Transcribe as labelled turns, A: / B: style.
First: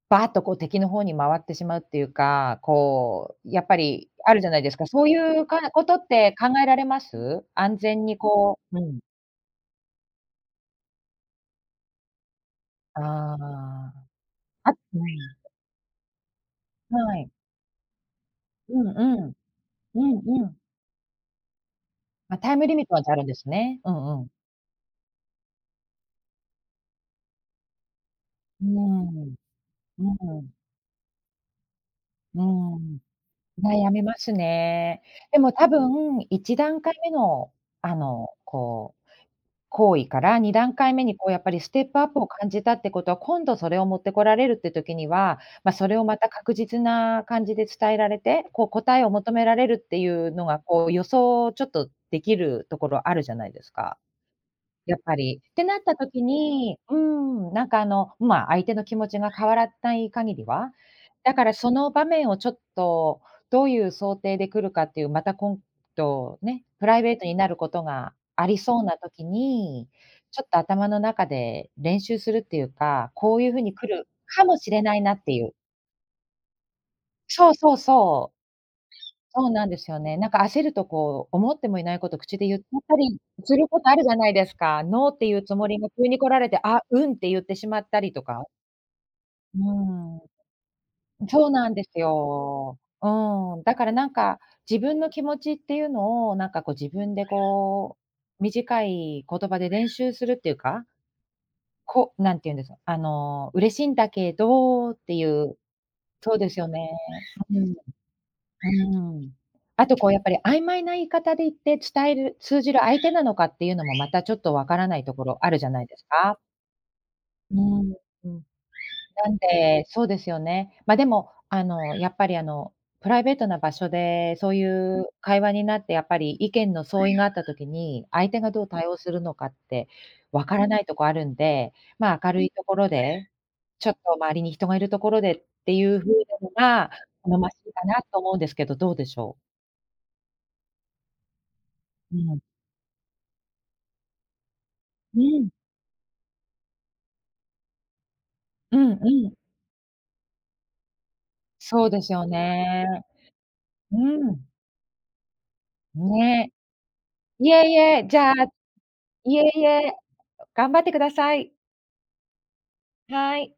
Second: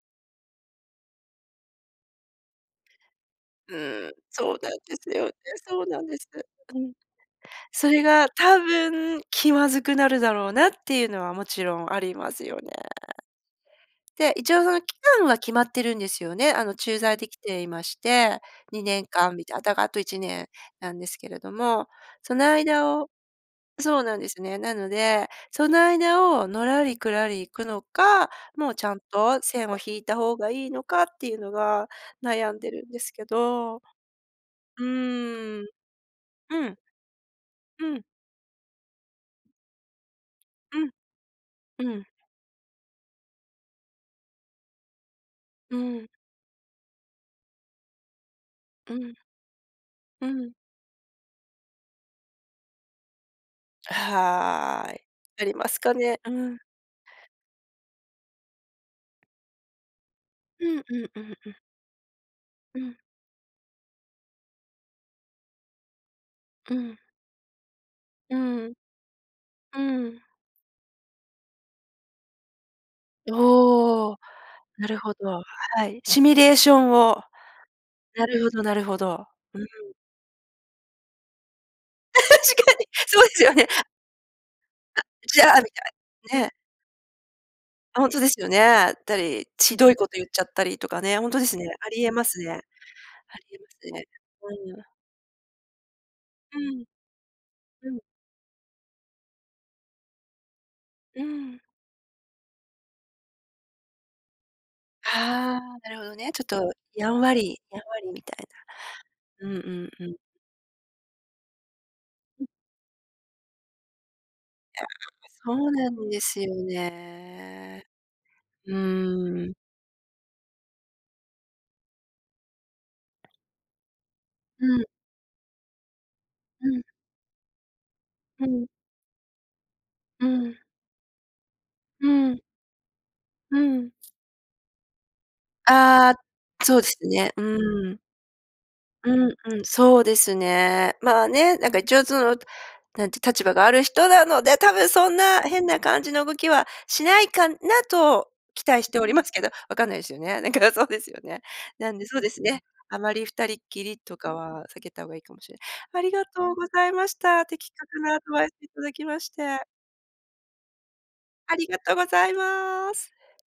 A: ばっとこう敵の方に回ってしまうっていうか、こうやっぱ
B: う
A: り
B: ん、
A: あるじゃ
B: そ
A: な
B: う
A: い
B: な
A: で
B: ん
A: すか、
B: で
A: そう
B: すよね、
A: いう、かこ
B: そう
A: と
B: な
A: っ
B: んです。
A: て考えら
B: う
A: れ
B: ん。
A: ます？安
B: それ
A: 全に
B: が多
A: こううん。
B: 分気まずくなるだろうなっていうのは、もちろんありますよね。
A: ああ。
B: で、一応
A: あ、
B: その期
A: う
B: 間は
A: ん。
B: 決まってるんですよね。あの、駐
A: は
B: 在で
A: い。
B: 来ていまして、に
A: うん
B: ねん
A: う
B: か
A: ん。
B: んみたい、あ、だかあとい
A: う
B: ちね
A: んう
B: ん
A: ん。
B: なんですけれども。そ
A: あ、
B: の
A: タイムリミット
B: 間
A: なん
B: を
A: てあるんですね、う
B: そうなん
A: んう
B: で
A: ん。
B: すね。なので、その間をのらりくらり行くのか、
A: うー
B: もうちゃん
A: ん。
B: と線を引
A: う
B: いた方
A: ー
B: が
A: ん。
B: いいのかっていうのが、
A: うー
B: 悩んでるんで
A: ん、
B: すけど。う
A: 悩みますね。でも
B: ーん。
A: 多分、いち
B: う
A: だ
B: ん。
A: んかいめの
B: う
A: あ
B: ん。
A: の、こう、行為から2段階目
B: う
A: にこうやっぱりステッ
B: ん。う
A: プア
B: ん。
A: ップを感じたってことは、今度それを持ってこられるって時には、ま、
B: う
A: それを
B: ん。
A: また確実な感じで伝えられて、こう
B: う
A: 答えを
B: ん。
A: 求められるってい
B: う
A: うの
B: ん。
A: が、こう、予想ちょっとできるところあるじゃないです
B: あ、
A: か。
B: は
A: やっ
B: い。
A: ぱり
B: あり
A: って
B: ま
A: な
B: す
A: っ
B: か
A: た
B: ね。
A: 時
B: うん。
A: にうん、なんかあの、ま、相手の気持ちが変わらたい限り
B: う
A: は、
B: んうんうん
A: だか
B: う
A: ら
B: ん。
A: その場面をちょっ
B: うん。
A: とどういう想定で来るかっていう、また今度ね、
B: う
A: プ
B: ん。
A: ライベートになることが
B: う
A: あり
B: ん。
A: そうな時
B: う
A: に、
B: ん。
A: ちょっと頭の中で練習するっていうか、
B: う
A: こういう風に来る
B: おお。
A: かもしれ
B: な
A: な
B: る
A: いな
B: ほ
A: って
B: ど。
A: いう。
B: はい。シミュレーションを。
A: そうそう
B: な
A: そう。
B: るほどなるほど。
A: そう
B: う
A: なんです
B: ん。
A: よね、なんか焦るとこう、思ってもいないこと口 で
B: し
A: 言っち
B: か
A: ゃっ
B: に。
A: たり
B: そうすよ
A: す
B: ね。
A: ることあるじゃないですか
B: あ、
A: 「ノー」ってい
B: じ
A: うつ
B: ゃあ、
A: も
B: み
A: り
B: た
A: が急に来ら
B: い、
A: れ
B: ね。
A: て「あ、うん」って言ってしまっ
B: あ、
A: た
B: ほん
A: り
B: と
A: と
B: です
A: か。
B: よね。たり、
A: う
B: ちどいこと言っち
A: ー
B: ゃったりとかね。
A: ん。
B: ほんとで
A: そう
B: すね、
A: なんで
B: あ
A: す
B: り得ますね。あ
A: よ。う
B: り
A: ー
B: 得
A: ん、
B: ま
A: だか
B: す
A: ら
B: ね。
A: なんか、
B: う
A: 自
B: ん。
A: 分の気持ちっていうのをなん
B: う
A: かこう
B: ん。
A: 自分で
B: う
A: こ
B: ん。
A: う、短い言葉で練習するっていうか
B: うん。
A: こなんていうんです、あ、あの、嬉しいんだけどっていう。
B: ああ、なるほどね。
A: そう
B: ちょっ
A: ですよ
B: と
A: ね。
B: やんわ
A: はう
B: り
A: ん
B: やんわりみたい
A: うん。うん。
B: な。うんう
A: あ
B: ん
A: とこ
B: う
A: う
B: ん。
A: やっぱり曖昧な言い方で言って伝える、
B: うん。
A: 通じる相手なのかっていうのもまたちょっとわか
B: や、
A: ら
B: え、
A: ないところあ
B: そ
A: るじゃ
B: う
A: ない
B: な
A: です
B: んで
A: か。
B: すよ
A: うー
B: ね。
A: ん、うん。
B: う
A: なん
B: ーん。
A: で、そうですよね。ま、でもあの、やっぱりあの、プライベートな場所でそうい
B: うん。
A: う会話になってやっぱり意
B: う
A: 見
B: ん。
A: の相違があった時に、相手
B: う
A: がどう
B: ん。
A: 対応するのかって
B: う
A: わか
B: ん。
A: らないとこあるんで、
B: う
A: ま、明
B: ん。
A: るいところで、
B: う
A: ちょ
B: ん。
A: っと周りに人がいるところでっていうふう
B: あ
A: なの
B: あ、そうで
A: が
B: すね。
A: 好ましいか
B: う
A: な
B: ん。
A: と思うんですけど、どうで
B: う
A: しょう？
B: ん、うん、そうですね。まあね、なんか一応そ
A: う
B: の、
A: ん。
B: なんていう、立場がある人なので、多分そん
A: う
B: な
A: ん。
B: 変な感じの動きはしないかなと期
A: う
B: 待し
A: ん、
B: てお
A: う
B: ります
A: ん。
B: けど、分かんないすよね。なんかそうですよね。
A: そう
B: なん
A: で
B: で、
A: す
B: そう
A: よ
B: ですね。あ
A: ね。
B: まり二人っき
A: う
B: りとか
A: ん。
B: は避けた方がいいかもしれありがと
A: ね。
B: うございました。
A: いえ
B: 的
A: い
B: 確
A: え、
B: な
A: じ
B: ア
A: ゃ
B: ドバイス頂きまし
A: いえ
B: て。
A: いえ、う頑張ってください。
B: ありがとうございます。
A: はい。